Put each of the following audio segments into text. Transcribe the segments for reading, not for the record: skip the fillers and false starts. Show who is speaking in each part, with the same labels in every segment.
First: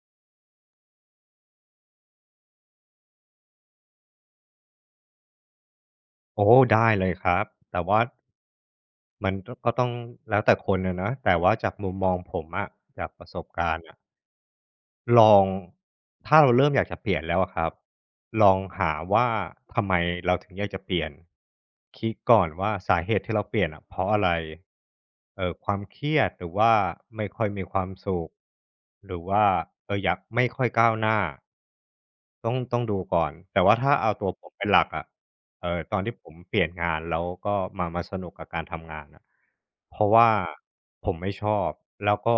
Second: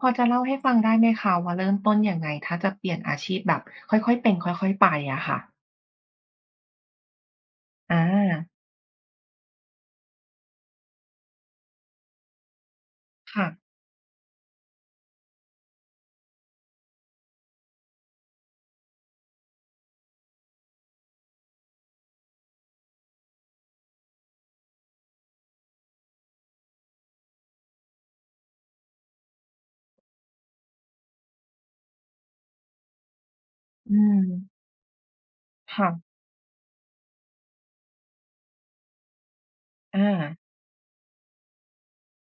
Speaker 1: พอจะเล่าให้ฟังได้ไหมคะว่าเริ่มต้นยังไงถ้าจะเปลี่ยนอาชีพแบบค่อยๆเป็นค่อยๆไปอะค่ะ
Speaker 2: โอ้ได้เลยครับแต่
Speaker 1: อ
Speaker 2: ว่า
Speaker 1: า
Speaker 2: มันก็ต้องแล้วแต่คนอะนะแต่ว่าจากมุมมองผมอะจากประส
Speaker 1: ค่ะ
Speaker 2: บการณ์อะลองถ้าเราเริ่มอยากจะเปลี่ยนแล้วอะครับลองหาว่าทำไมเราถึงอยากจะเปลี่ยนคิดก่อนว่าสาเหตุที่เราเปลี่ยนอะเพราะอะไรความเครียดหรือว่าไม่ค่อยมีความสุขหรือว่าอยากไม่ค่อยก้าวหน้าต้องดูก่อนแต่ว่าถ้า
Speaker 1: อื
Speaker 2: เอา
Speaker 1: ม
Speaker 2: ตัวผมเป็นหลักอะ
Speaker 1: ค่ะ
Speaker 2: ตอนที่ผมเปลี่ยนงานแล้วก็มาสนุกกับการทำงานอะเพราะว่า
Speaker 1: อา
Speaker 2: ผมไม่ชอบแล้วก็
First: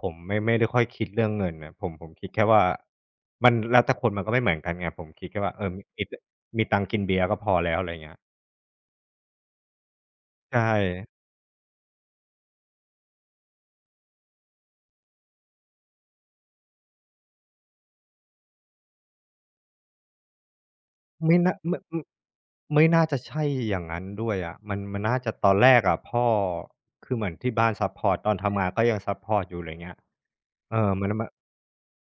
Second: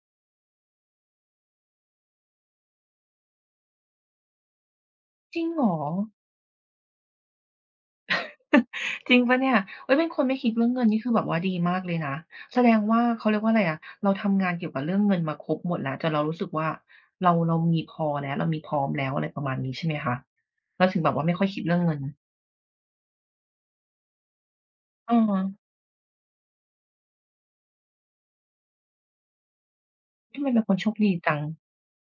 Speaker 2: ผมไม่ได้ค่อยคิดเรื่องเงินน่ะผมคิดแค่ว่ามันแล้วแต่คนมันก็ไม่เหมือนกันไงผมคิด
Speaker 1: จ
Speaker 2: แค่
Speaker 1: ริง
Speaker 2: ว่า
Speaker 1: เห
Speaker 2: เอ
Speaker 1: ร
Speaker 2: อ
Speaker 1: อ
Speaker 2: มีตังค์กินเบียร์ก็พอแล้วอะไรเงี้ย
Speaker 1: จริงเปล่าเนี่ยเฮ้ยเป็นคนไม่คิด
Speaker 2: ใช่
Speaker 1: เรื่องเงินนี่คือแบบว่าดีมากเลยนะแสดงว่าเขาเรียกว่าอะไรอะเราทำงานเกี่ยวกับเรื่องเงินมาครบหมดแล้วจนเรารู้สึกว่าเรามีพอแล้วเรามีพร้อมแล้วอะไรประมาณนี้ใช่ไหมคะเราถึงแบบว่าไม่
Speaker 2: ไม่
Speaker 1: ค่อย
Speaker 2: น่า
Speaker 1: คิดเรื่องเงิน
Speaker 2: มไม่น่าจะใช่อย่างนั้นด้วยอะมัน
Speaker 1: เออ
Speaker 2: น่าจะตอนแรกอะพ่อคือเหมือนที่บ้านซัปพอร์ตตอนทำงานก็ยังซัปพอร์ตอยู่อะไรเงี้ย
Speaker 1: ทำไมเป็นค
Speaker 2: เอ
Speaker 1: นโช
Speaker 2: อ
Speaker 1: ค
Speaker 2: มั
Speaker 1: ดี
Speaker 2: น
Speaker 1: จัง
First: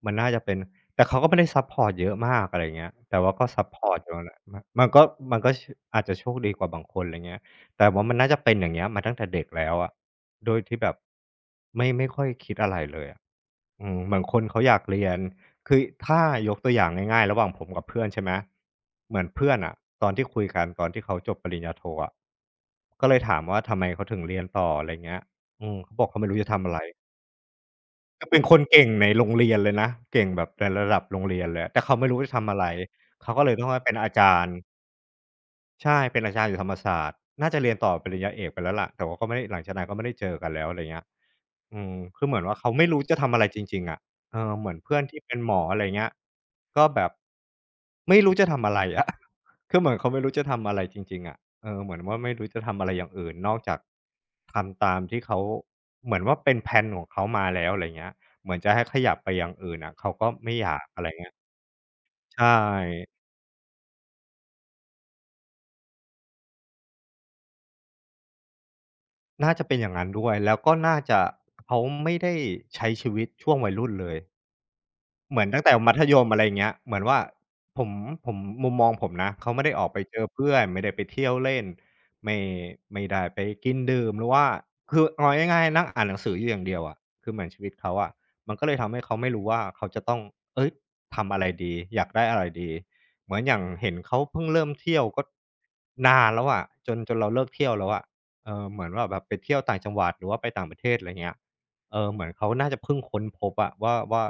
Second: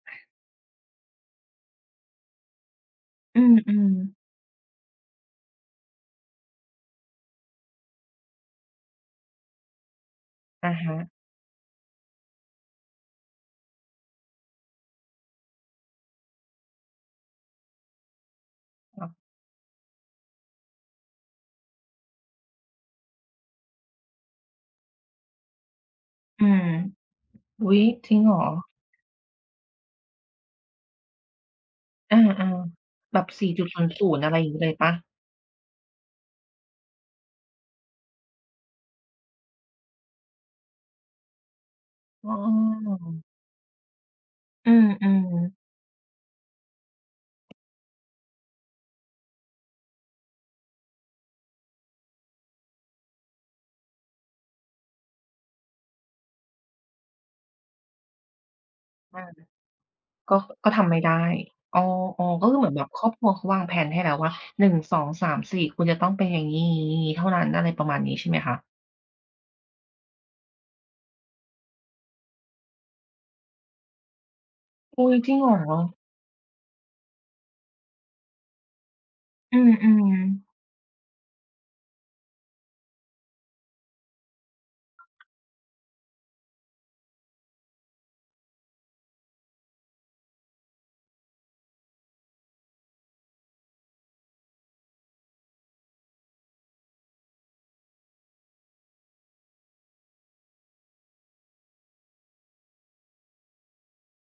Speaker 2: มันน่าจะเป็นแต่เขาก็ไม่ได้ซัปพอร์ตเยอะมากอะไรเงี้ยแต่ว่า
Speaker 1: อื
Speaker 2: ก็ซัปพ
Speaker 1: ม
Speaker 2: อร์ตอ
Speaker 1: ๆ
Speaker 2: ยู่นั่นแหละมันก็มันก็ชอาจจะโชคดีกว่าบางคนไรเงี้ยแต่ว่ามันน่าจะเป็นอย่างเงี้ยมาตั้งแต่เด็กแล้วอะโดย
Speaker 1: อะ
Speaker 2: ที่แบ
Speaker 1: ฮะ
Speaker 2: บไม่ค่อยคิดอะไรเลยอะอืมเหมือนคนเขาอยากเรียนคือถ้ายกตัวอย่างง่ายๆระหว่างผมกับเพื่อนใช่ไหม
Speaker 1: ค่ะ
Speaker 2: เหมือนเพื่อนอะตอนที่คุยกันตอนที่เขาจบปริญญาโทอะก็เลยถามว่าทำไมเขาถึงเรียนต่ออะไรเงี้ยอืมเขาบอกเขาไม่รู้
Speaker 1: อื
Speaker 2: จะ
Speaker 1: ม
Speaker 2: ทำอะไร
Speaker 1: อุ๊ยจริง
Speaker 2: ก็
Speaker 1: เหร
Speaker 2: เป็น
Speaker 1: อ
Speaker 2: คนเก่งในโรงเรียนเลยนะเก่งแบบในระดับโรงเรียนเลยแต่เขาไม่รู้
Speaker 1: อา
Speaker 2: จะทำอะไร
Speaker 1: ๆแบบ
Speaker 2: เขาก็
Speaker 1: สี่
Speaker 2: เลย
Speaker 1: จุ
Speaker 2: ต้
Speaker 1: ด
Speaker 2: อง
Speaker 1: ศู
Speaker 2: มา
Speaker 1: น
Speaker 2: เป็
Speaker 1: ย์
Speaker 2: น
Speaker 1: ศู
Speaker 2: อา
Speaker 1: นย์อะไร
Speaker 2: จา
Speaker 1: อ
Speaker 2: ร
Speaker 1: ย่าง
Speaker 2: ย์
Speaker 1: งี้เลยเปล่า
Speaker 2: ใช่เป็นอาจารย์อยู่ธรรมศาสตร์น่าจะเรียนต่อปริญญาเอกไปแล้วล่ะแต่ว่าก็ไม่ได้หลังจากนั้นก็ไม่ได้เจอกันแล้วอะไรเงี้ยอืมคือ
Speaker 1: อ๋
Speaker 2: เห
Speaker 1: อ
Speaker 2: มือนว่าเขาไม่รู้จะทำอะไรจริงๆอะเออเห
Speaker 1: อื
Speaker 2: มือน
Speaker 1: ม
Speaker 2: เพื่อนที่เป็นหมอ
Speaker 1: ๆ
Speaker 2: อะไรเงี้ยก็แบบไม่รู้จะทำอะไรอะ คือเหมือนเขาไม่รู้จะทำอะไรจริงๆอะเออเหมือนว่าไม่รู้จะทำอะไรอย่างอื่นนอกจากทำตามที่เขาเหมือนว่าเป็นแพลนของเขามาแล้วอะไรเงี้ยเหมือนจะให้ขยับไปอย่า
Speaker 1: อา
Speaker 2: งอื่นอะเขาก็
Speaker 1: ก็
Speaker 2: ไม่อยาก
Speaker 1: ทำไม่
Speaker 2: อะไร
Speaker 1: ได้
Speaker 2: เงี้ย
Speaker 1: อ๋อๆก็
Speaker 2: ใช่
Speaker 1: คือเหมือนแบบครอบครัวเขาวางแพลนให้แล้วว่าหนึ่งสองสามสี4คุณจะต้องเป็นอย่างงี้ๆๆเท่านั้นอะไรประมาณนี้ใช่ไหมคะ
Speaker 2: น่าจะเป็นอย่างนั้นด้วย แล้วก็น่าจะเขาไม่ได้ใช้ชีวิตช่วงวัยรุ่นเลย
Speaker 1: อุ๊ยจริง
Speaker 2: เหมือ
Speaker 1: เห
Speaker 2: น
Speaker 1: รอ
Speaker 2: ตั้งแต่มัธยมอะไรอย่างเงี้ยเหมือนว่าผมผมมุมมองผมนะเขา
Speaker 1: อื
Speaker 2: ไม่ได้ออกไปเจ
Speaker 1: ม
Speaker 2: อ
Speaker 1: ๆ
Speaker 2: เพื่อนไม่ได้ไปเที่ยวเล่นไม่ไม่ได้ไปกินดื่มหรือว่าคือเอาง่ายๆนั่งอ่านหนังสืออยู่อย่างเดียวอะคือเหมือนชีวิตเขาอะมันก็เลยทำให้เขาไม่รู้ว่าเขาจะต้องเฮ้ยทำอะไรดีอยากได้อะไรดีเหมือนอย่างเห็นเขาเพิ่งเริ่มเที่ยวก็นานแล้วอะจนเราเลิกเที่ยวแล้วอะเออเหมือนว่าแบบไปเที่ยวต่างจังหวัดหรือว่าไปต่างประเทศอะไรเงี้ย เออเหมือนเขาน่าจะเพิ่งค้นพบอะว่า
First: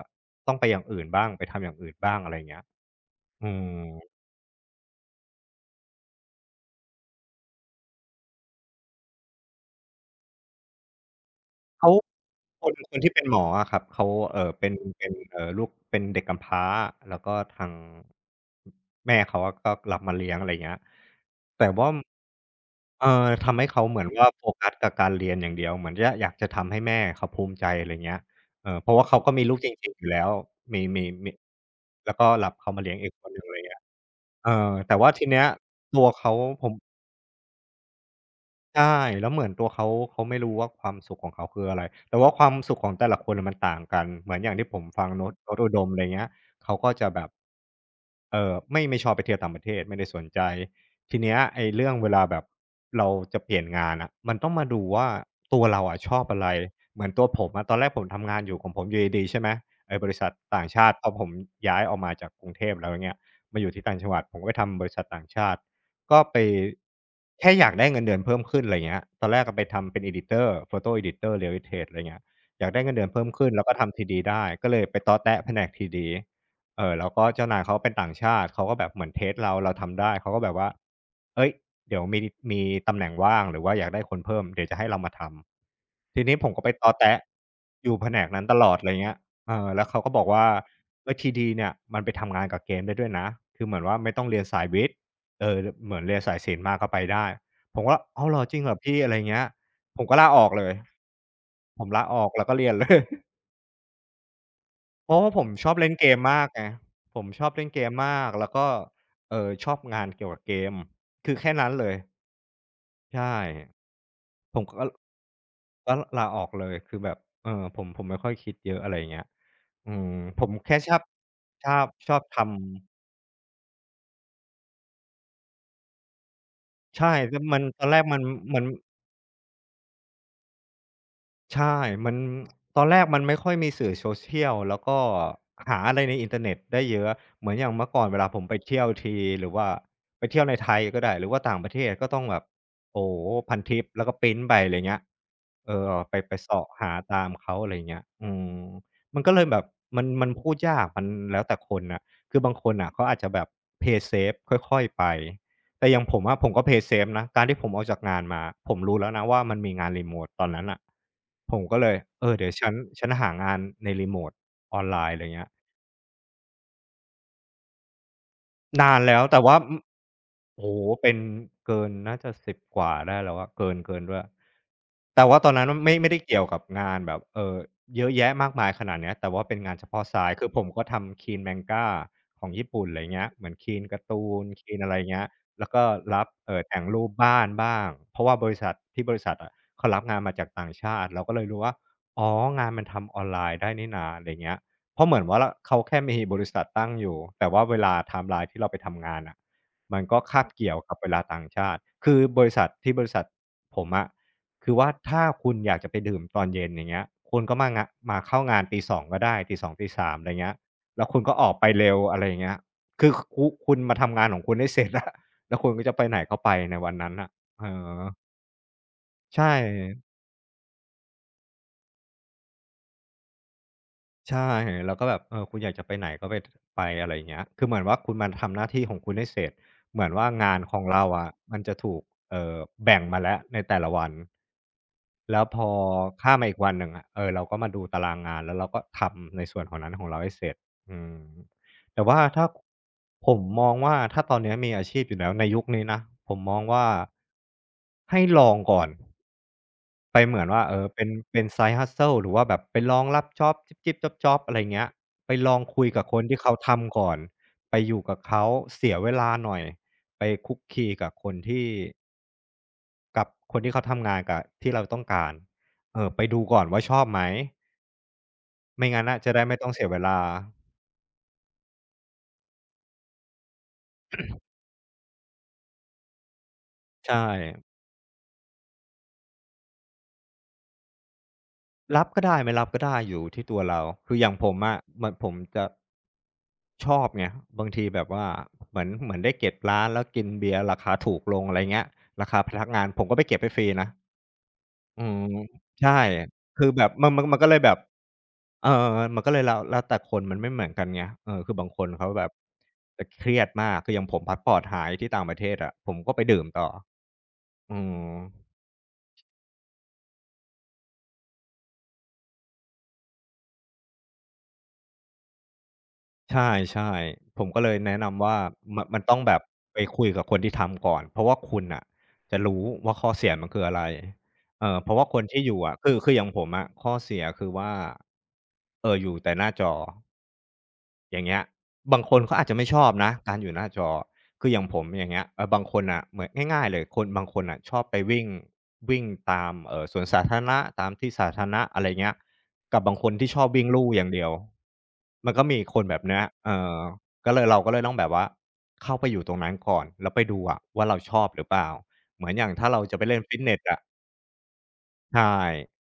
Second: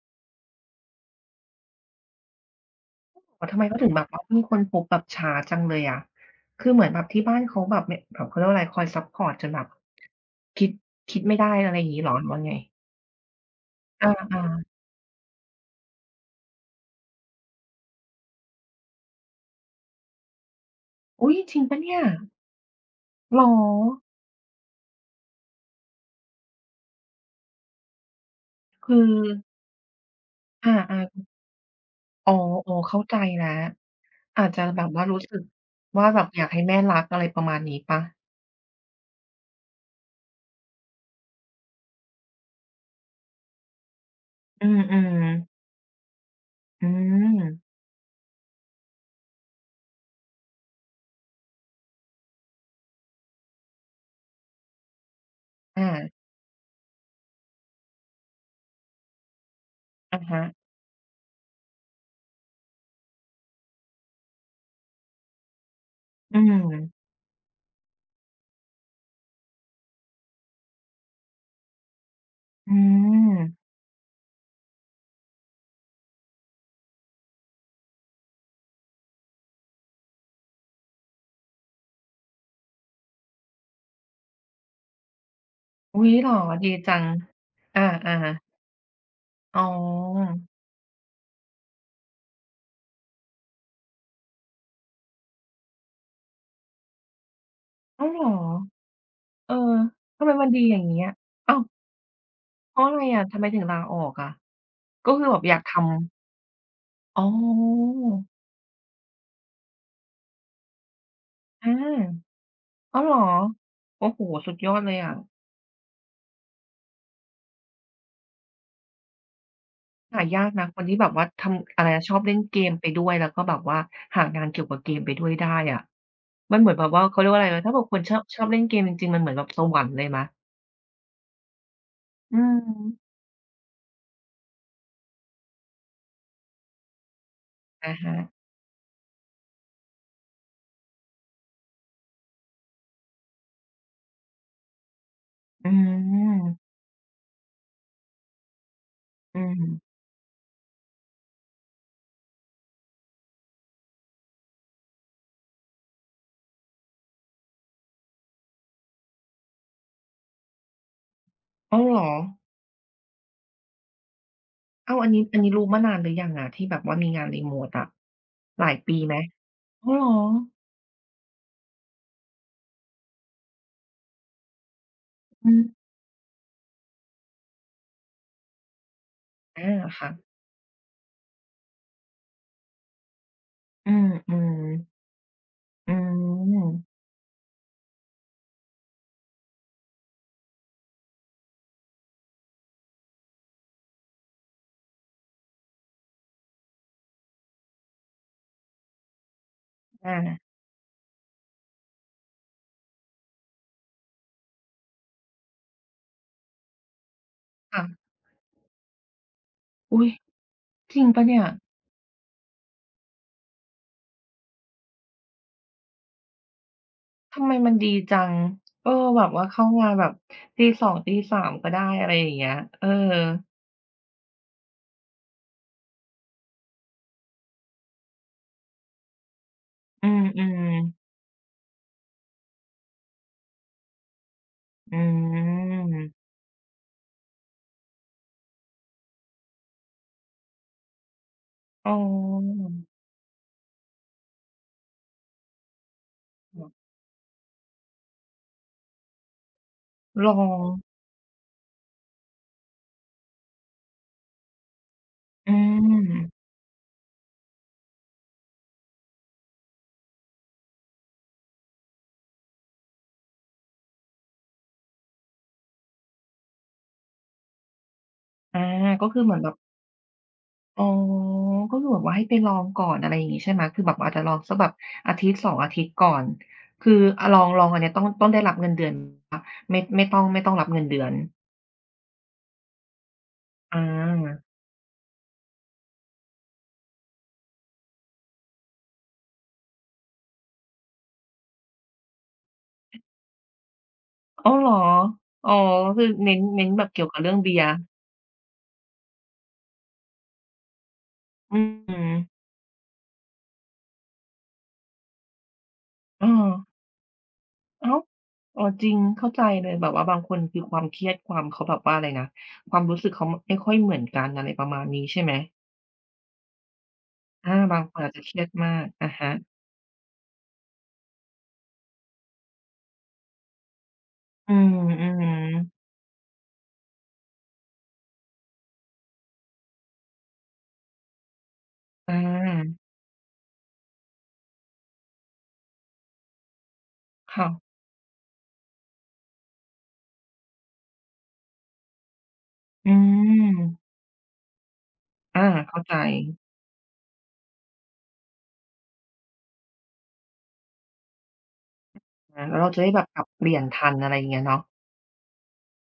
Speaker 2: ต้องไปอย่างอื่นบ้างไปทำอย่างอื่นบ้างอะไรอย่างเงี้ย
Speaker 1: อ๋อ
Speaker 2: อื
Speaker 1: ทำไมเขาถึ
Speaker 2: ม
Speaker 1: งแบบว่าเพิ่งค้นพบแบบช้าจังเลยอะคือเหมือนแบบที่บ้านเขาแบบไมแบบเขาเรียกว่าอะไรคอยซัปพอร์ตจนแบบคิดไม่ได้อะไรอย่า
Speaker 2: เขา
Speaker 1: งงี้เหรอหรือว่าไง
Speaker 2: คนที่เป็นหมออะครับ
Speaker 1: อ
Speaker 2: เขาเป็
Speaker 1: า
Speaker 2: นเป็นลูกเป็นเด็กกำพร้าแล้วก็ทางแม่เขาอะก็รับมาเลี้ยงอะไรอย่างเงี้ย
Speaker 1: ๆอุ๊ยจริง
Speaker 2: แต่
Speaker 1: เปล่า
Speaker 2: ว่า
Speaker 1: เนี่ย เหรอ
Speaker 2: ทำให้เขาเหมือนว่าโฟกัสกับการเรียนอย่างเดียวเหมือนจะอยากจะทำให้แม่เขาภูมิใจอะไรอย่างเงี้ยเพ
Speaker 1: คื
Speaker 2: ราะว่า
Speaker 1: อ
Speaker 2: เขาก็มีลูกจริงๆอยู่แล้ว
Speaker 1: อ
Speaker 2: มีมี
Speaker 1: า
Speaker 2: มีแล้วก็
Speaker 1: ๆอ๋อ
Speaker 2: รับเขามา
Speaker 1: ๆ
Speaker 2: เลี้ยง
Speaker 1: เข้า
Speaker 2: อีก
Speaker 1: ใจ
Speaker 2: คนหนึ่ง
Speaker 1: แล้ว
Speaker 2: อะไรอย่างเงี้ย
Speaker 1: อา
Speaker 2: เอ
Speaker 1: จ
Speaker 2: อ
Speaker 1: จะแบบ
Speaker 2: แต่
Speaker 1: ว่า
Speaker 2: ว่า
Speaker 1: รู้
Speaker 2: ที
Speaker 1: สึ
Speaker 2: เนี้
Speaker 1: ก
Speaker 2: ยตั
Speaker 1: ว่า
Speaker 2: ว
Speaker 1: แบบ
Speaker 2: เขา
Speaker 1: อยากให้
Speaker 2: ผม
Speaker 1: แม่รักอะไรประมาณนี้เปล่า
Speaker 2: ใช่แล้วเหมือนตัวเขาเขาไม่รู้ว่าความสุขของเขาคืออะไรแต่ว่าความสุขของแต่ละคนน่ะมันต่างกันเหมือนอย่าง
Speaker 1: อื
Speaker 2: ที่ผมฟัง
Speaker 1: ม
Speaker 2: โน้ต
Speaker 1: ๆ
Speaker 2: อุดมไรเงี้ยเขา
Speaker 1: อื
Speaker 2: ก็จะแบบ
Speaker 1: ม
Speaker 2: ไม่ชอบไปเที่ยวต่างประเทศไม่ได้สนใจทีเนี้ยไอ้เรื่องเวลาแบบเราจะเปลี่ยนงานน่ะมันต้องมาดูว่าตัวเรา
Speaker 1: อา
Speaker 2: อะชอบอะไรเหมือนตัวผมอะตอนแรกผมทำงานอยู่ของผมอยู่ดีๆใช่ไหมไอ้บริ
Speaker 1: อะ
Speaker 2: ษัท
Speaker 1: ฮะ
Speaker 2: ต่างชาติพอผมย้ายออกมาจากกรุงเทพแล้วอย่างเงี้ยมาอยู่ที่ต่างจังหวัดผมก็ไปทำบริษัทต่างชาติ ก็
Speaker 1: อื
Speaker 2: ไป
Speaker 1: ม
Speaker 2: แค่อยากได้เงินเดือนเพิ่มขึ้นอะไรเงี้ยตอนแรกอะไปทำเป็น editor photo editor real estate อะไรเงี้ยอยา
Speaker 1: อื
Speaker 2: กได้เงินเดือนเพิ่มขึ้นแล้ว
Speaker 1: ม
Speaker 2: ก็ทำ TD ได้ก็เลยไปต๊อแต๊ะแผนก TD แล้วก็เจ้านายเขาเป็นต่างชาติเขาก็แบบเหมือนเทสต์เราเราทำได้เขาก็แบบว่าเฮ้ยเดี๋ยวมีตำแหน่งว่างหรือว่าอยากได้คนเพิ่มเดี๋ยวจะให้เรามาท
Speaker 1: อุ๊ย
Speaker 2: ำที
Speaker 1: เหร
Speaker 2: นี้
Speaker 1: อ
Speaker 2: ผมก็ไป
Speaker 1: ดี
Speaker 2: ต๊อ
Speaker 1: จัง
Speaker 2: แต๊ะ
Speaker 1: อา
Speaker 2: อยู่แผนกนั้นต
Speaker 1: ๆ
Speaker 2: ลอดอะไรเงี้ยเอ
Speaker 1: อ๋อ
Speaker 2: อแล้วเขาก็บอกว่าเฮ้ย TD เนี่ยมันไปทำงานกับเกมได้ด้วยนะคือเหมือนว่าไม่ต้องเรียนสายวิทย์ เออเหมือนเรียนสายศิลป์มาก็ไปได้ผมก็
Speaker 1: อ้าวเหร
Speaker 2: อ้า
Speaker 1: อ
Speaker 2: วเหรอจริงเหรอพี่อะไรเงี้ย
Speaker 1: เออ
Speaker 2: ผมก็
Speaker 1: ทำ
Speaker 2: ลา
Speaker 1: ไม
Speaker 2: อ
Speaker 1: มั
Speaker 2: อ
Speaker 1: น
Speaker 2: ก
Speaker 1: ดี
Speaker 2: เลย
Speaker 1: อย่างงี้อะอ้าว
Speaker 2: ผมลาออกแล้วก็เรียน
Speaker 1: เพ
Speaker 2: เล
Speaker 1: ราะอะ
Speaker 2: ย
Speaker 1: ไร อะทำไมถึงลาออกอะ
Speaker 2: เพ
Speaker 1: ก็
Speaker 2: ราะ
Speaker 1: คือ
Speaker 2: ว่า
Speaker 1: แบ
Speaker 2: ผ
Speaker 1: บ
Speaker 2: ม
Speaker 1: อยาก
Speaker 2: ชอบ
Speaker 1: ทำ
Speaker 2: เล่นเกมมากไงผ
Speaker 1: อ๋
Speaker 2: มชอบเล่นเกม
Speaker 1: อ
Speaker 2: มากแล้วก็ชอบงานเกี่ยวกับเกมคือแค่
Speaker 1: อ
Speaker 2: นั้นเลย
Speaker 1: าอ้าวเหรอ
Speaker 2: ใช่
Speaker 1: โอ้โฮสุ
Speaker 2: ผ
Speaker 1: ด
Speaker 2: ม
Speaker 1: ยอด
Speaker 2: ก็
Speaker 1: เลยอะ
Speaker 2: ลาออกเลยคือแบบเออผมไม่ค่อยคิดเยอะอะไรเงี้ยอืม
Speaker 1: หา
Speaker 2: ผ
Speaker 1: ยาก
Speaker 2: ม
Speaker 1: นะ
Speaker 2: แค่
Speaker 1: คน
Speaker 2: ช
Speaker 1: ที่
Speaker 2: อบ
Speaker 1: แบบว่าทำอะไรนะ
Speaker 2: ช
Speaker 1: ช
Speaker 2: อ
Speaker 1: อบ
Speaker 2: บ
Speaker 1: เล่น
Speaker 2: ทำ
Speaker 1: เกมไปด้วยแล้วก็แบบว่าหางานเกี่ยวกับเกมไปด้วยได้อะมันเหมือนแบบว่า
Speaker 2: ใช่
Speaker 1: เขาเรียกว่า
Speaker 2: แล้
Speaker 1: อะ
Speaker 2: ว
Speaker 1: ไร
Speaker 2: มัน
Speaker 1: นะถ้าแบ
Speaker 2: ต
Speaker 1: บ
Speaker 2: อน
Speaker 1: ค
Speaker 2: แร
Speaker 1: น
Speaker 2: กมัน
Speaker 1: ชอบเล่
Speaker 2: มั
Speaker 1: น
Speaker 2: น
Speaker 1: เกมจริงๆมันเหมือนแบบสวรรค์เลยไหม
Speaker 2: ใช่มัน
Speaker 1: อื
Speaker 2: ตอนแรก
Speaker 1: ม
Speaker 2: มันไม่ค่อยมีสื่อ social แล้วก็หาอะไรในอินเทอร์เน็ตได้เยอะเหมือนอย่างเมื่อ
Speaker 1: อะ
Speaker 2: ก่อน
Speaker 1: ฮะ
Speaker 2: เวลาผมไปเที่ยวทีหรือว่าไปเที่ยวในไทยก็ได้หรือว่าต่างประเทศก็ต้องแบบโอ้โฮพันทิปแล้วก็พรินต์ไปอะไรเงี้ย
Speaker 1: อื
Speaker 2: เออไปเสาะ
Speaker 1: ม
Speaker 2: หาตามเขาอะไรเงี้ยอืมมันก็
Speaker 1: อื
Speaker 2: เลยแบบ
Speaker 1: ม
Speaker 2: มันพูดยากมันแล้วแต่คนน่ะคือบางคนน่ะเขาอาจจะแบบ Play safe ค่อยๆไป แต่อย่างผมอะผมก็ Play safe นะการที่ผมออกจากงานมาผมรู้แล้วนะว่ามันมีงาน remote ตอนนั้นน่ะผมก็
Speaker 1: อ้าว
Speaker 2: เล
Speaker 1: เห
Speaker 2: ย
Speaker 1: รอ
Speaker 2: เออเดี๋ยวฉันหางานใน remote ออน
Speaker 1: อ้า
Speaker 2: ไล
Speaker 1: ว
Speaker 2: น์อะไร
Speaker 1: อัน
Speaker 2: เงี้ย
Speaker 1: นี้รู้มานานหรือยังอะที่แบบว่ามีงานรีโมตอะหลาย
Speaker 2: นา
Speaker 1: ปี
Speaker 2: น
Speaker 1: ไหม
Speaker 2: แล้วแต่ว่า
Speaker 1: อ้าวเหรอ
Speaker 2: โอ้โฮเป็นเกินน่าจะ10กว่าได้แล้วอะเกินเกินด้วยแต่ว่าต
Speaker 1: อื
Speaker 2: อน
Speaker 1: ม
Speaker 2: นั้นไม่ได้เกี่ยวกับงานแบบเยอะแยะมากมายขนาดเนี้ยแต่ว่าเป็น
Speaker 1: อา
Speaker 2: งานเฉพาะ
Speaker 1: ค่ะ
Speaker 2: สายคือผมก็ทำ Kin Manga ของญี่ปุ่นอะไรเงี้ยเหมือน Kin
Speaker 1: อื
Speaker 2: การ์ตูน
Speaker 1: ม
Speaker 2: Kin อะไร
Speaker 1: ๆ
Speaker 2: เงี้ยแล้วก็
Speaker 1: อื
Speaker 2: รับ
Speaker 1: ม
Speaker 2: แต่งรูปบ้านบ้างเพราะว่าบริษัทที่บริษัทอะเขารับงานมาจากต่างชาติเราก็เลยรู้ว่าอ๋องานมันทำออนไลน์ได้นี่นาอะไรเงี้ยเพราะเหมือนว่ารเขาแค่มีบริษัทตั้งอยู่แต่ว่าเวลาไทม์ไลน์ที่เราไปทำงานอะ มันก็
Speaker 1: อา
Speaker 2: คาบเกี่ยวกับเวลาต่างชาติ คือบริษัทที่บริษัทผมอะคือว่าถ้าคุณอยากจะไปดื่มตอนเย็นอย่างเงี้ยคุณก็มา
Speaker 1: ค่ะ
Speaker 2: งะมาเข้างานตี2ก็ได้ตี2ตี
Speaker 1: อุ๊ย
Speaker 2: 3อะไรเงี้ย
Speaker 1: จริ
Speaker 2: แล้
Speaker 1: ง
Speaker 2: ว
Speaker 1: เป
Speaker 2: คุณ
Speaker 1: ล่า
Speaker 2: ก็
Speaker 1: เนี่
Speaker 2: อ
Speaker 1: ย
Speaker 2: อกไปเร็วอะไรอย่างเงี้ยคือคุณมาทำงานของคุณให้เสร็จอะแล้วคุณก็จะไปไหนก็ไปในวันนั้นน่ะ
Speaker 1: ทำไม
Speaker 2: เอ
Speaker 1: มันดี
Speaker 2: อ
Speaker 1: จังเออแบบว่า
Speaker 2: ใช่
Speaker 1: เข้ามาแบบตีสอง0ีสามก็ได้อะไรอย่างเงี้ยเออ
Speaker 2: ใช่แล้วก็แบบเออคุณอยากจะไปไหนก็ไปไปอะไรอย่างเงี้ยคือเหมือนว่าคุณมาทำหน้าที่ของคุณให้เสร็จเหมื
Speaker 1: อื
Speaker 2: อนว่างาน
Speaker 1: ม
Speaker 2: ของเรา
Speaker 1: ๆ
Speaker 2: อะมันจะถูกเอ่อแบ่งมาแล้วในแต่ละวัน
Speaker 1: อื
Speaker 2: แล้วพอ
Speaker 1: ม
Speaker 2: ข้ามมาอีกวันหนึ่งอะเออเราก็มาดูตารางงานแล้วเราก็ทำในส่วนของนั้นของเราให้เสร็จอืม
Speaker 1: อ๋อ
Speaker 2: แต่ว่าถ้าผมมองว่าถ้าตอนเนี้ยมีอาชีพอยู่แล้วในยุคนี้นะผมมองว่าให้ลองก่อน ไป
Speaker 1: ลอ
Speaker 2: เหมือนว่า
Speaker 1: ง
Speaker 2: เออเป็น side hustle หรือว่าแบบไปลองรับจ็อบจิ๊บๆจ๊อบๆอะไรเงี้ยไปล
Speaker 1: อื
Speaker 2: องคุยกับคนที่
Speaker 1: ม
Speaker 2: เขาทำก่อนไปอยู่กับเขาเสียเวลาหน่อยไปคลุกคลีกับคนที่กับคนที่เขาทำงานกับที่เราต้องการไปดูก่อนว่าชอบไหม
Speaker 1: อา
Speaker 2: ไม่งั้น
Speaker 1: ก็
Speaker 2: น่ะ
Speaker 1: คือ
Speaker 2: จะ
Speaker 1: เหมือน
Speaker 2: ได้
Speaker 1: แบบ
Speaker 2: ไม่ต้องเสียเวลา
Speaker 1: อ๋อก็คือแบบว่าให้ไปลองก่อนอะไรอย่างงี้ใช่ไหมคือแบบอาจจะลองสักแบบ1-2องอาทิตย์ก่อนคือ
Speaker 2: ใช่
Speaker 1: อะลองอันเนี้ยต้องได้รับเงินเดือนคะไม่ไม่ต้องรับเงินเดือน
Speaker 2: รับก็ได้ไม่รับก็ได้อยู่ที่ตัวเรา
Speaker 1: อา
Speaker 2: คืออย่างผมอะเหมือนผมจะชอบไงบางทีแบบว่าเหมือนได้เก็บร้านแล้วกินเบียร์ราคาถูกลงอะไรเงี้ยราคาพนักงานผมก็ไปเก็บให้ฟรีนะ
Speaker 1: อ้าวเหรอ
Speaker 2: อืม
Speaker 1: อ๋อ
Speaker 2: ใช่
Speaker 1: คือเน้
Speaker 2: คื
Speaker 1: น
Speaker 2: อ
Speaker 1: แบ
Speaker 2: แบ
Speaker 1: บ
Speaker 2: บ
Speaker 1: เกี่ย
Speaker 2: มั
Speaker 1: ว
Speaker 2: น
Speaker 1: กับ
Speaker 2: มัน
Speaker 1: เรื่อ
Speaker 2: มั
Speaker 1: ง
Speaker 2: นก็
Speaker 1: เบี
Speaker 2: เลย
Speaker 1: ย
Speaker 2: แบ
Speaker 1: ร์
Speaker 2: บเอ่มันก็เลยแล้วแต่คนมันไม่เหมือนกันไงเออคื
Speaker 1: อื
Speaker 2: อบางคนเขาแบบ
Speaker 1: ม
Speaker 2: จะเครียดมากคืออย่างผมพาสปอร์ตหายที่ต่างประเทศอะผมก็ไป
Speaker 1: เอ
Speaker 2: ดื่ม
Speaker 1: อ
Speaker 2: ต่ออื
Speaker 1: อ้าว
Speaker 2: ม
Speaker 1: เออจริงเข้าใจเลยแบบว่าบางคนคือความเครียดความเขาแบบว่าอะไรนะความรู้สึกเขามไม่ค่อยเหมือนกันอะไรประมาณนี้ใช่ไหม
Speaker 2: ใช่ๆผม
Speaker 1: อา
Speaker 2: ก็เลย
Speaker 1: บางค
Speaker 2: แนะ
Speaker 1: นอาจจะ
Speaker 2: นำ
Speaker 1: เค
Speaker 2: ว่า
Speaker 1: รียดมา
Speaker 2: มั
Speaker 1: ก
Speaker 2: นมัน
Speaker 1: อะ
Speaker 2: ต้อง
Speaker 1: ฮะ
Speaker 2: แบบไปคุยกับคนที่ทำก่อนเพราะว่าคุณน่ะจะรู้ว่าข้อเสียมันคืออะไร
Speaker 1: อืม
Speaker 2: เพราะ
Speaker 1: อื
Speaker 2: ว่า
Speaker 1: อ
Speaker 2: คน
Speaker 1: ฮึ
Speaker 2: ที่อยู่อะคืออย่างผมอะข้อเสียคือว่าอยู่แต่หน้าจอ อย่างเงี้ยบาง
Speaker 1: อ
Speaker 2: คนเขาอาจจะไม่ช
Speaker 1: า
Speaker 2: อบนะการอยู่หน้าจอคืออย่างผมอย่างเงี้ยบางคนน่ะเหมือนง่ายๆเลยคนบางคน
Speaker 1: ค่ะ
Speaker 2: น่ะชอบไปวิ่งวิ่งตามสวนสาธารณะตามที่สาธารณะอะไรเงี้ยกับ
Speaker 1: อื
Speaker 2: บางคนที่ชอบวิ่งลู่
Speaker 1: ม
Speaker 2: อย่างเดียวมันก็
Speaker 1: อา
Speaker 2: มีค
Speaker 1: เข้า
Speaker 2: น
Speaker 1: ใจ
Speaker 2: แบบเนี้ยเออก็เลยเราก็เลยต้องแบบว่าเข้าไปอยู่ตรงนั้นก่อนแล้วไปดูอะว่าเราชอบหรือเปล่าเหมือนอ
Speaker 1: อา
Speaker 2: ย่าง
Speaker 1: แล้ว
Speaker 2: ถ้า
Speaker 1: เราจะ
Speaker 2: เรา
Speaker 1: ได้
Speaker 2: จะ
Speaker 1: แบ
Speaker 2: ไป
Speaker 1: บป
Speaker 2: เล่น
Speaker 1: รับ
Speaker 2: ฟิ
Speaker 1: เป
Speaker 2: ตเน
Speaker 1: ลี่ย
Speaker 2: ส
Speaker 1: น
Speaker 2: อะ
Speaker 1: ทันอะไรอย่างเงี้ยเนาะ
Speaker 2: ใช่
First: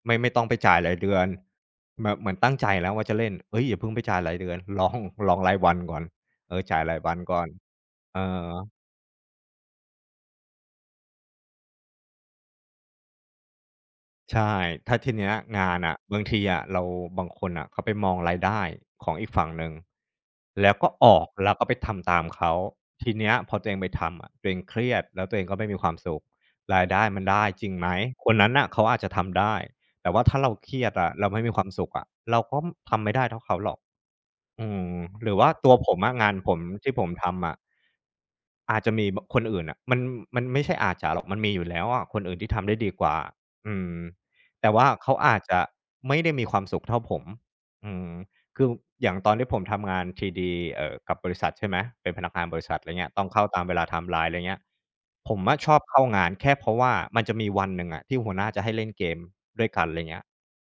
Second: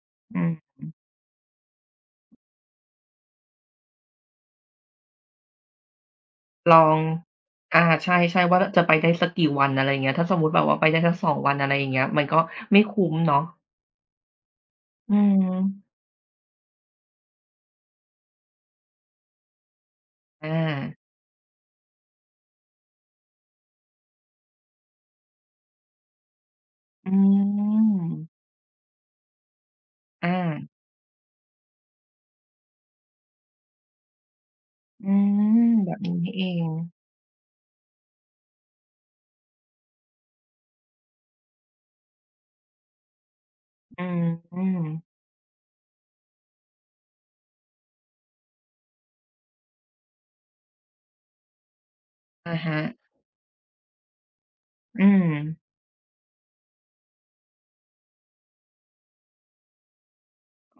Speaker 2: ไม่ต้
Speaker 1: อื
Speaker 2: อง
Speaker 1: ม
Speaker 2: ไปจ่ายรายเดือนแบบเหมือนตั้งใจแล้วว่าจะเล่นเฮ้ยอย่าเพิ่งไปจ่ายรายเดือนลองรายวันก่อนเออ
Speaker 1: ล
Speaker 2: จ่าย
Speaker 1: อ
Speaker 2: รา
Speaker 1: ง
Speaker 2: ยวันก่อน
Speaker 1: อา
Speaker 2: เออ
Speaker 1: ใช่ๆว่าจะไปได้สักกี่วันอะไรอย่างเงี้ยถ้าสมมุติแบบว่าไปได้สักสองวันอะไรอย่างเงี้ยมันก็ไม่คุ้มเนาะ
Speaker 2: ใช่ถ้าที
Speaker 1: อื
Speaker 2: เนี้ยงาน
Speaker 1: ม
Speaker 2: อะบางทีอะเราบางคนน่ะเขาไปมองรายได้ของอีกฝั่งหนึ่ง
Speaker 1: อา
Speaker 2: แล้วก็ออกแล้วก็ไปทำตามเขาทีเนี้ยพอตัวเองไปทำอะตัวเองเครียดแล้วตัวเองก็ไม่มีความสุขรายได้
Speaker 1: อื
Speaker 2: มันได้จริงไหมคน
Speaker 1: ม
Speaker 2: นั้นน่ะเขาอาจจะทำได้แต่ว่า
Speaker 1: อา
Speaker 2: ถ้าเราเครียดอะเราไม่มีความสุขอะเราก็มทำไม่ได้เท่าเขาหรอกอืม
Speaker 1: อื
Speaker 2: หรือว่าตั
Speaker 1: ม
Speaker 2: วผ
Speaker 1: แบ
Speaker 2: ม
Speaker 1: บ
Speaker 2: อะ
Speaker 1: นี้
Speaker 2: งา
Speaker 1: นี่
Speaker 2: น
Speaker 1: เอ
Speaker 2: ผม
Speaker 1: ง
Speaker 2: ที่ผมทำอะอาจจะมีบคนอื่นน่ะมันไม่ใช่อาจจะหรอกมันมีอยู่แล้วอะคนอื่นที่ทำได้ดีกว่าอืม
Speaker 1: อื
Speaker 2: แต่ว่า
Speaker 1: ม
Speaker 2: เขาอาจจะไม่ได้มีความสุขเท่าผมอืมคืออย่างตอนที่ผมทำงานทรีดีกับบริษัทใช่ไหม เป็นพนักงานบ
Speaker 1: อะ
Speaker 2: ริษั
Speaker 1: ฮะ
Speaker 2: ทอะไรเงี้ยต้องเข้าตามเวลาไทม์ไลน์อะไรเงี้ย
Speaker 1: อืม
Speaker 2: ผมอะชอบเข้างานแค่เพราะว่ามันจะมีวันหนึ่งอะที่หัวหน้าจะให้เล่นเกมด้วยกันอะไรเงี้ย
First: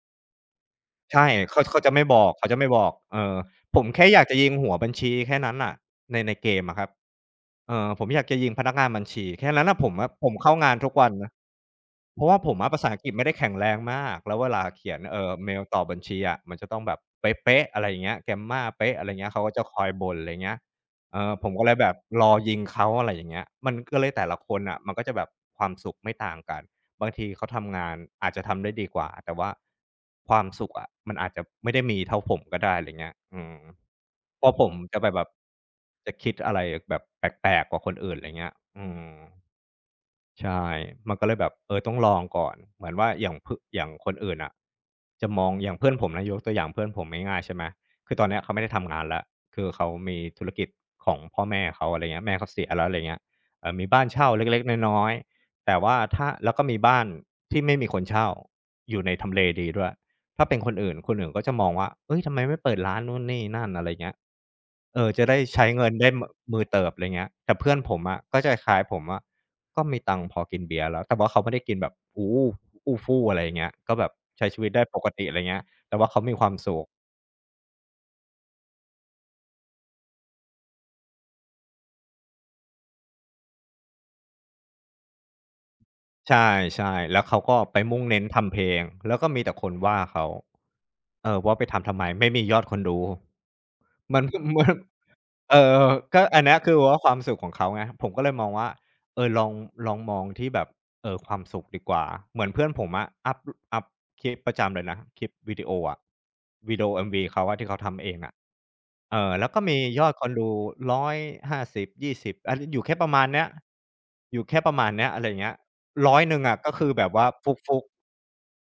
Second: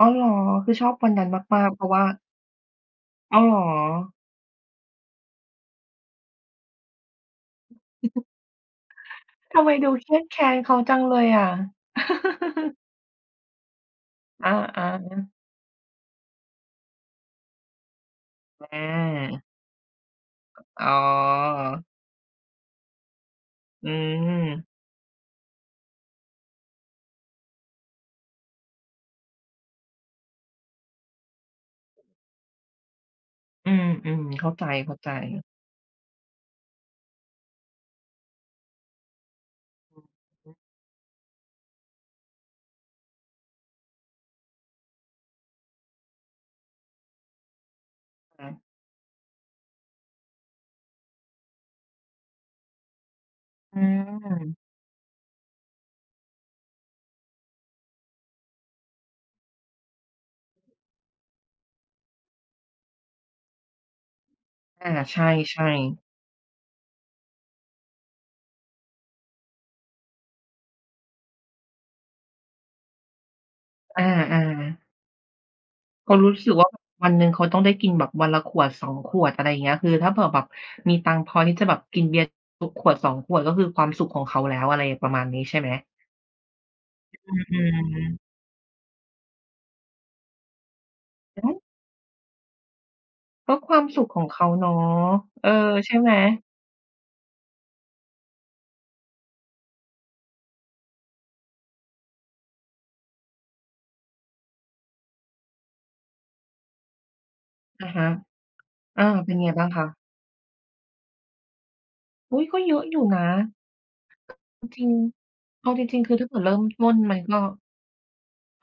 Speaker 1: อ้าวเหรอคือชอบวันนั้
Speaker 2: ใช่
Speaker 1: น
Speaker 2: เขา
Speaker 1: มากๆเพ
Speaker 2: เขา
Speaker 1: ราะ
Speaker 2: จะ
Speaker 1: ว่า
Speaker 2: ไม่บอกเขาจะไม่บอกเออ
Speaker 1: อ้าวเหรอ
Speaker 2: ผมแค่อยากจะยิงหัวบัญชีแค่นั้นน่ะในเกมอะครับเออผมอยากจะยิงพนักงานบัญชีแค่
Speaker 1: ทำ
Speaker 2: นั้น
Speaker 1: ไม
Speaker 2: น่ะผ
Speaker 1: ดู
Speaker 2: ม
Speaker 1: เค
Speaker 2: อะ
Speaker 1: รียด
Speaker 2: ผม
Speaker 1: แค้
Speaker 2: เข้า
Speaker 1: น
Speaker 2: งา
Speaker 1: เขา
Speaker 2: นทุก
Speaker 1: จัง
Speaker 2: วัน
Speaker 1: เลย
Speaker 2: นะ
Speaker 1: อะ
Speaker 2: เพราะว่าผมอะ ภาษาอังกฤษไม่ได้แข็งแรงมากแล้วเว
Speaker 1: อา
Speaker 2: ลา
Speaker 1: ๆ
Speaker 2: เขียน
Speaker 1: อา
Speaker 2: เมลต่อบัญชีอะมันจะต้องแบบเป๊ะๆอะไรอย่างเงี้ย grammar เป๊ะอะไรเงี้ยเขาก็จะคอยบ่นอะไรเงี้ย
Speaker 1: อ๋อ
Speaker 2: เออผมก็เลยแบบรอยิงเขาอะไรอย่างเงี้ยมัน
Speaker 1: อื
Speaker 2: ก็เลยแต่
Speaker 1: ม
Speaker 2: ละคนน่ะมันก็จะแบบความสุขไม่ต่างกัน บางทีเขาทำงานอาจจะทำได้ดีกว่าแต่ว่าความสุขอะมันอาจจะไม่ได้มีเท่าผมก็ได้อะไรเงี้ยอืม
Speaker 1: อืมๆ
Speaker 2: เพ
Speaker 1: เข้า
Speaker 2: ราะ
Speaker 1: ใ
Speaker 2: ผมจะไป
Speaker 1: จ
Speaker 2: แบบ
Speaker 1: ๆ
Speaker 2: จะคิดอะไรแบบแปลกๆกว่าคนอื่นอะไรเงี้ยอืม
Speaker 1: อือ
Speaker 2: ใช่มันก็เลยแบบเออต้องลองก่อนเหมือนว่าอย่างพอย่างคนอื่นน่ะจะมองอย่างเพื่อนผมนะยกตัวอย่างเพื่อนผมง่ายๆใช่ไหมคือตอนเนี้ย
Speaker 1: ฮึ
Speaker 2: เขาไม่ได้ทำงานแล้วคือเขามีธุรกิจของพ่อแม่เขาอะไรเงี้ยแม่เขาเสียแล้วอะไรเงี้ย
Speaker 1: อื
Speaker 2: มีบ้านเช่าเล็ก
Speaker 1: ม
Speaker 2: ๆน้อยๆแต่ว่าถ้าแล้วก็มีบ้านที่ไม่มีคนเช่าอยู่ในทำเลดีด้วยถ้าเป็นคนอื่นก็จะมองว่าเฮ้ยทำไมไม่เปิดร้านนู่นนี่นั่นอะไรเงี้ย
Speaker 1: อา
Speaker 2: เออ
Speaker 1: ใช
Speaker 2: จะได้ใช้
Speaker 1: ่
Speaker 2: เงิน
Speaker 1: ๆ
Speaker 2: ได้มมือเติบอะไรเงี้ยแต่เพื่อนผมอะก็จะคล้ายๆผมว่า ก็มีตังค์พอกินเบียร์แล้วแต่ว่าเขาไม่ได้กินแบบอ้อู้ฟู่อะไรอย่างเงี้ยก็
Speaker 1: อ
Speaker 2: แบบ
Speaker 1: า
Speaker 2: ใช้ชี
Speaker 1: ๆ
Speaker 2: วิตได้ปกติอะไรเงี้ยแต่ว่า
Speaker 1: เขา
Speaker 2: เขา
Speaker 1: รู้
Speaker 2: มีค
Speaker 1: สึ
Speaker 2: วา
Speaker 1: ก
Speaker 2: ม
Speaker 1: ว่า
Speaker 2: สุข
Speaker 1: วันหนึ่งเขาต้องได้กินแบบวันละขวด2ขวดอะไรอย่างเงี้ยคือถ้าเผื่อแบบมีตังค์พอที่จะแบบกินเบียร์ทุกขวด2ขวดก็คือความสุขของเขาแล้วอะไรประมาณนี้ใช่ไหม
Speaker 2: ใช่ๆแล้ว
Speaker 1: อื
Speaker 2: เขาก็
Speaker 1: ม
Speaker 2: ไปมุ่งเน้นทำเพลง แล้วก็มีแต่คนว่าเขาเออ
Speaker 1: อือ
Speaker 2: ว่าไปทำทำไม ไม่มียอดคนดู
Speaker 1: ก็ความสุขข
Speaker 2: มั
Speaker 1: อ
Speaker 2: น
Speaker 1: งเขา
Speaker 2: มั
Speaker 1: เนาะ
Speaker 2: น
Speaker 1: เออ
Speaker 2: เออ
Speaker 1: ใช่ไหม
Speaker 2: ก็อันเนี้ยคือว่าความสุขของเขาไงผมก็เลยมองว่า เออลองมองที่แบบเออความสุขดีกว่าเหมือนเพื่อนผมอะอัพคลิปประจำเลยนะคลิปวิดีโออะวิดีโอเอมวีเขาอะที่เขา
Speaker 1: อะ
Speaker 2: ทำ
Speaker 1: ฮะ
Speaker 2: เองอะ
Speaker 1: อา
Speaker 2: เออ
Speaker 1: เป็น
Speaker 2: แล้
Speaker 1: ไง
Speaker 2: วก็
Speaker 1: บ้าง
Speaker 2: มี
Speaker 1: คะ
Speaker 2: ยอดคนดู150 20
Speaker 1: อุ๊ย
Speaker 2: อยห้า
Speaker 1: ก็
Speaker 2: สิบยี่สิบอั
Speaker 1: เย
Speaker 2: นอยู่
Speaker 1: อะอ
Speaker 2: แค่
Speaker 1: ยู่
Speaker 2: ประมา
Speaker 1: นะ
Speaker 2: ณเนี้ยอยู่แค่
Speaker 1: จ
Speaker 2: ประ
Speaker 1: ริ
Speaker 2: มา
Speaker 1: ง
Speaker 2: ณเนี้ยอะไรยเงี้ย
Speaker 1: ๆเอาจริงๆคื
Speaker 2: ร้
Speaker 1: อ
Speaker 2: อย
Speaker 1: ถ้า
Speaker 2: ห
Speaker 1: เผื่
Speaker 2: นึ่
Speaker 1: อ
Speaker 2: ง
Speaker 1: เริ่
Speaker 2: อะ
Speaker 1: ม
Speaker 2: ก็คื
Speaker 1: ต้
Speaker 2: อ
Speaker 1: น
Speaker 2: แบบ
Speaker 1: มัน
Speaker 2: ว่า
Speaker 1: ก็
Speaker 2: ฟกฟุก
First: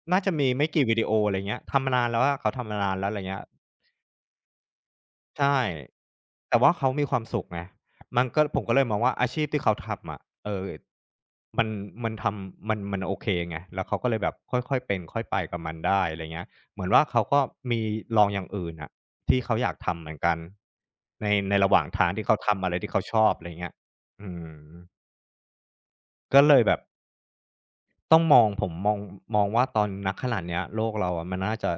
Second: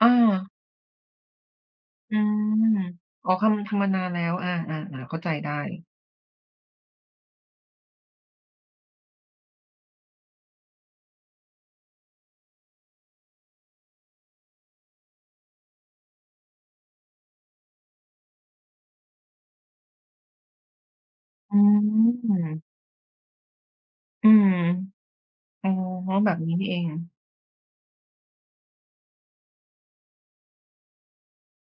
Speaker 1: อา
Speaker 2: น่าจะมีไม่กี่วิดีโออะไรเงี้ยทำมานาน
Speaker 1: อื
Speaker 2: แล้วอะเขา
Speaker 1: ม
Speaker 2: ทำมานานแล้วอะไร
Speaker 1: อ๋อ
Speaker 2: เงี้ย
Speaker 1: คำทำมานานแล้วอาๆๆเข้าใจได้
Speaker 2: ใช่แต่ว่าเขามีความสุขไงมันก็ผมก็เลยมองว่าอาชีพที่เขาทำอะเออมันมันทำมันมันโอเคไงแล้วเขาก็เลยแบบค่อยๆเป็นค่อยไปกับมันได้อะไรเงี้ยเหมือนว่าเขาก็มีลองอย่างอื่นอะที่เขาอยากทำเหมือนกันใน
Speaker 1: อื
Speaker 2: ในระหว่างทางที่เขา
Speaker 1: ม
Speaker 2: ทำอะไรที่เขาชอบอะไรเงี้ย
Speaker 1: อื
Speaker 2: อื
Speaker 1: ม
Speaker 2: ม
Speaker 1: อ๋อแบบ
Speaker 2: ก็
Speaker 1: นี้
Speaker 2: เลย
Speaker 1: นี่
Speaker 2: แบ
Speaker 1: เอ
Speaker 2: บ
Speaker 1: ง
Speaker 2: ต้องมองผมมองว่าตอนณขณะเนี้ยโลกเราอะมันน่าจะ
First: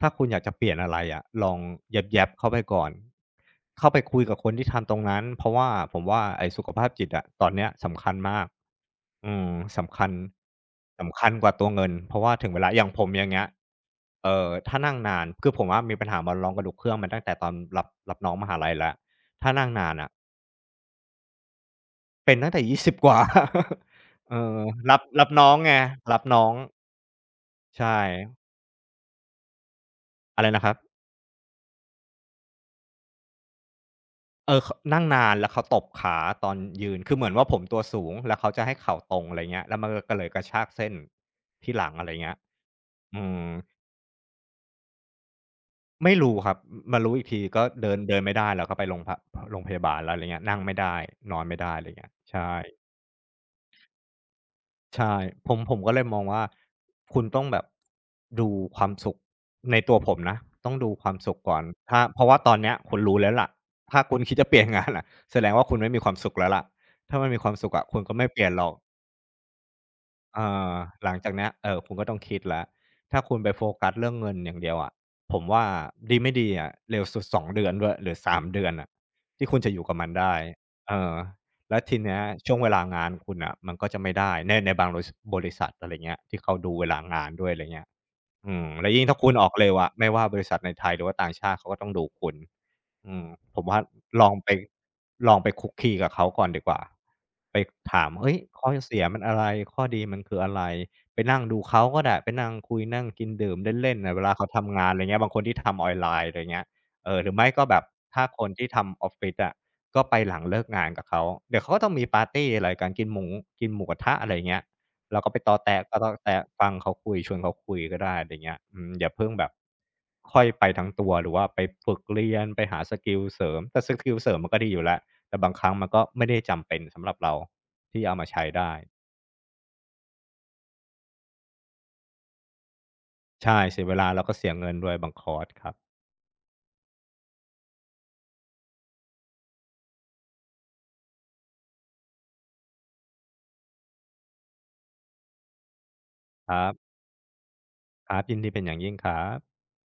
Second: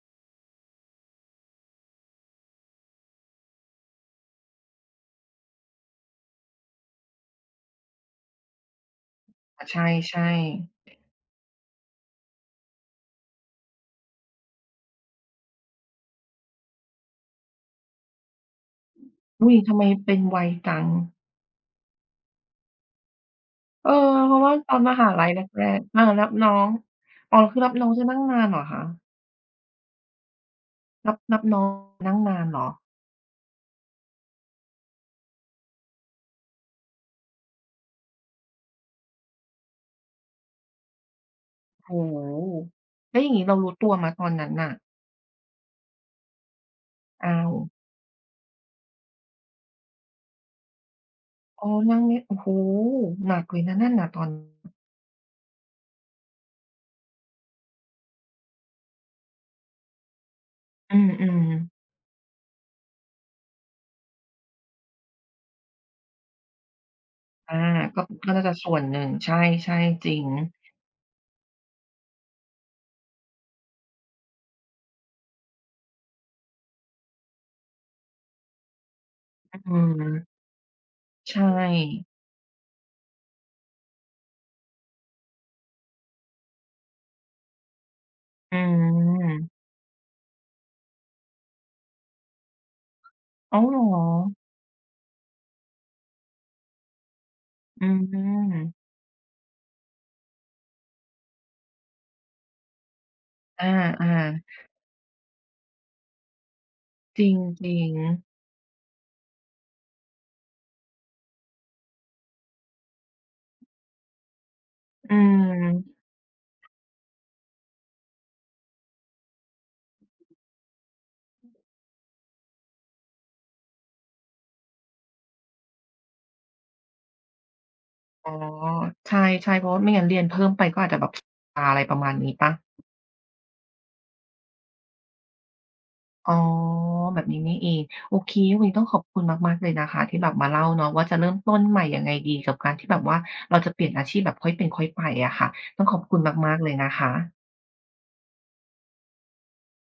Speaker 2: ถ้าคุณอยากจะเปลี่ยนอะไรอะลองแยบๆเข้าไปก่อนเข้าไปคุยกับคนที่ทำตรงนั้นเพราะว่าผมว่าไอ้สุขภาพจิตอะตอนเนี้ยสำคัญมากอืม
Speaker 1: อาใ
Speaker 2: สำคัญ
Speaker 1: ช่ๆ
Speaker 2: สำคัญกว่าตัวเงินเพราะว่าถึงเวลาอย่างผมอย่างเงี้ยถ้านั่งนานคือผมอะมีปัญหามารองกระดูกเครื่องมาตั้งแต่ตอนรับน้องมหาลัยแล้วถ้า
Speaker 1: อุ๊ย
Speaker 2: นั่ง
Speaker 1: ทำไม
Speaker 2: นานอะ
Speaker 1: เป็นไวจัง
Speaker 2: เป็นตั้งแต่20กว่า
Speaker 1: เออเพ
Speaker 2: เอ
Speaker 1: ราะว่า
Speaker 2: อ
Speaker 1: ตอนม
Speaker 2: รับ
Speaker 1: หา
Speaker 2: รั
Speaker 1: ลั
Speaker 2: บ
Speaker 1: ยแ
Speaker 2: น้อง
Speaker 1: ร
Speaker 2: ไง
Speaker 1: กๆอา
Speaker 2: รับ
Speaker 1: รับ
Speaker 2: น้อ
Speaker 1: น้อ
Speaker 2: ง
Speaker 1: งอ๋อคือรับน้อง
Speaker 2: ใช่
Speaker 1: จะนั่งนานเหรอคะ
Speaker 2: อะไรนะครับ
Speaker 1: รับน้องนั่งนานเหรอ
Speaker 2: เออขนั่งนานแล้วเขาตบขาตอนยืนคือเหมือนว่าผมตัวสูงแล้วเขาจะให้เข่าตรงอะไรเงี้ยแล้วมันก็เลยกระชากเส้นที่หลัง
Speaker 1: โอ้
Speaker 2: อะไรเงี้ย
Speaker 1: โฮแล้ว
Speaker 2: อื
Speaker 1: อย่างงี้
Speaker 2: ม
Speaker 1: เรารู้ตัวไหมตอนนั้นน่ะ
Speaker 2: ไม่รู้ครับมมารู้อีก
Speaker 1: อ้า
Speaker 2: ที
Speaker 1: ว
Speaker 2: ก็เดินเดินไม่ได้แล้วก็ไปโรงพะโรงพยาบาลแล้วอะไรเงี้ยนั่งไม่ได้นอนไม่
Speaker 1: อ๋อ
Speaker 2: ได้อะไร
Speaker 1: นั่ง
Speaker 2: เงี้ย
Speaker 1: ไม่โอ้โฮ
Speaker 2: ใช่
Speaker 1: หนักเลยนะนั่นน่ะตอน
Speaker 2: ใช่ผมก็เลยมองว่าคุณต้องแบบดูความสุขในตัวผมนะต้องดู
Speaker 1: อื
Speaker 2: ความสุขก่อน
Speaker 1: ม
Speaker 2: ถ้าเพราะว่าตอนเนี้ยคุณรู้แล้วล่ะถ้าคุณคิดจะเปลี่ยนงานอะแสดงว่าคุณไม่มีความสุขแล้วล่ะถ้าไม่มีค
Speaker 1: ๆ
Speaker 2: วาม
Speaker 1: อา
Speaker 2: สุขอะคุณ
Speaker 1: ก็
Speaker 2: ก็ไม่เป
Speaker 1: น่า
Speaker 2: ลี่ยน
Speaker 1: จะ
Speaker 2: หรอ
Speaker 1: ส่
Speaker 2: ก
Speaker 1: วนหนึ่งใช่ๆจริง
Speaker 2: เอ่อหลังจากเนี้ยคุณก็ต้องคิดแล้วถ้าคุณไปโฟกัสเรื่องเงินอย่างเดียวอะผมว่าดีไม่ดีอะเร็วสุด2 เดือนด้วยหรือ3 เดือนน่ะที่คุณ
Speaker 1: อื
Speaker 2: จะอยู่กับมันได้
Speaker 1: ม
Speaker 2: เออ
Speaker 1: ใช
Speaker 2: แล้วที
Speaker 1: ่
Speaker 2: เนี้ยช่วงเวลางานคุณน่ะมันก็จะไม่ได้ในบางบริบริษัทอะไรเงี้ยที่เขาดูเวลางานด้วยอะไรเงี้ยอื
Speaker 1: อื
Speaker 2: มแล้วยิ่งถ้าคุณออก
Speaker 1: ม
Speaker 2: เร็วอะไม่ว่าบริษัทในไทยหรือว่าต่างชาติเขาก็ต้องดูคุณ อืม
Speaker 1: อ๋
Speaker 2: ผ
Speaker 1: อ
Speaker 2: ม
Speaker 1: เหร
Speaker 2: ว่า
Speaker 1: อ
Speaker 2: ลองไปลองไปคลุกคลีกับเขาก่อนดีกว่าไป
Speaker 1: อื
Speaker 2: ถามเฮ้ยข้อ
Speaker 1: ม
Speaker 2: เสียมันอะไรข้อดีมันคืออะไรไปนั่งดูเขาก็ได้ไปนั่งคุยนั่งกินดื่ม
Speaker 1: อ
Speaker 2: เล่นๆน่ะเว
Speaker 1: า
Speaker 2: ลาเขาทำงานอะไรเงี้ยบางคนที่ทำออนไลน์อะไรเงี้ย
Speaker 1: ๆจร
Speaker 2: หรือไม่ก็แบ
Speaker 1: ิ
Speaker 2: บ
Speaker 1: งๆ
Speaker 2: ถ้าคนที่ทำออฟฟิศอะก็ไปหลังเลิกงานกับเขาเดี๋ยวเขาก็ต้องมีปาร์ตีอะไรกันกินหมูกินหมูกระทะอะไรเงี้ย
Speaker 1: อื
Speaker 2: เราก็ไปตอแตะต็
Speaker 1: ม
Speaker 2: ตอแตะฟังเขาคุยชวนเขาคุยก็ได้อะไรเงี้ยอืมอย่าเพิ่งแบบค่อยไปทั้งตัวหรือว่าไปฝึกเรียนไปหาสกิลเสริมแต่สกิลเสริมมันก็ดีอยู่แล้วแต่บางครั้งมันก็ไม่ได้จำเป็นสำหรับเราที่เอามา
Speaker 1: อ๋อ
Speaker 2: ใช้ได้
Speaker 1: ใช่เพราะว่าไม่งั้นเรียนเพิ่มไปก็อาจจะแบบตาอะไรประมาณนี้เปล่า
Speaker 2: ใช่เสียเวลาแล้วก็เสียเงินด้วยบางคอร์สครับ
Speaker 1: อ๋อแบบนี้นี่เองโอเควันนี้ต้องขอบคุณมากๆเลยนะคะที่แบบมาเล่าเนาะว่าจะเริ่มต้นใหม่ยังไงดีกับการที่แบบว่าเราจะเปลี่ยนอาชีพแบบค่อยเป็นค่อยไปอะค่ะต้องขอบคุณ
Speaker 2: ค
Speaker 1: มากๆ
Speaker 2: รั
Speaker 1: เลยนะ
Speaker 2: บ
Speaker 1: คะ
Speaker 2: ครับยินดีเป็นอย่างยิ่งครับ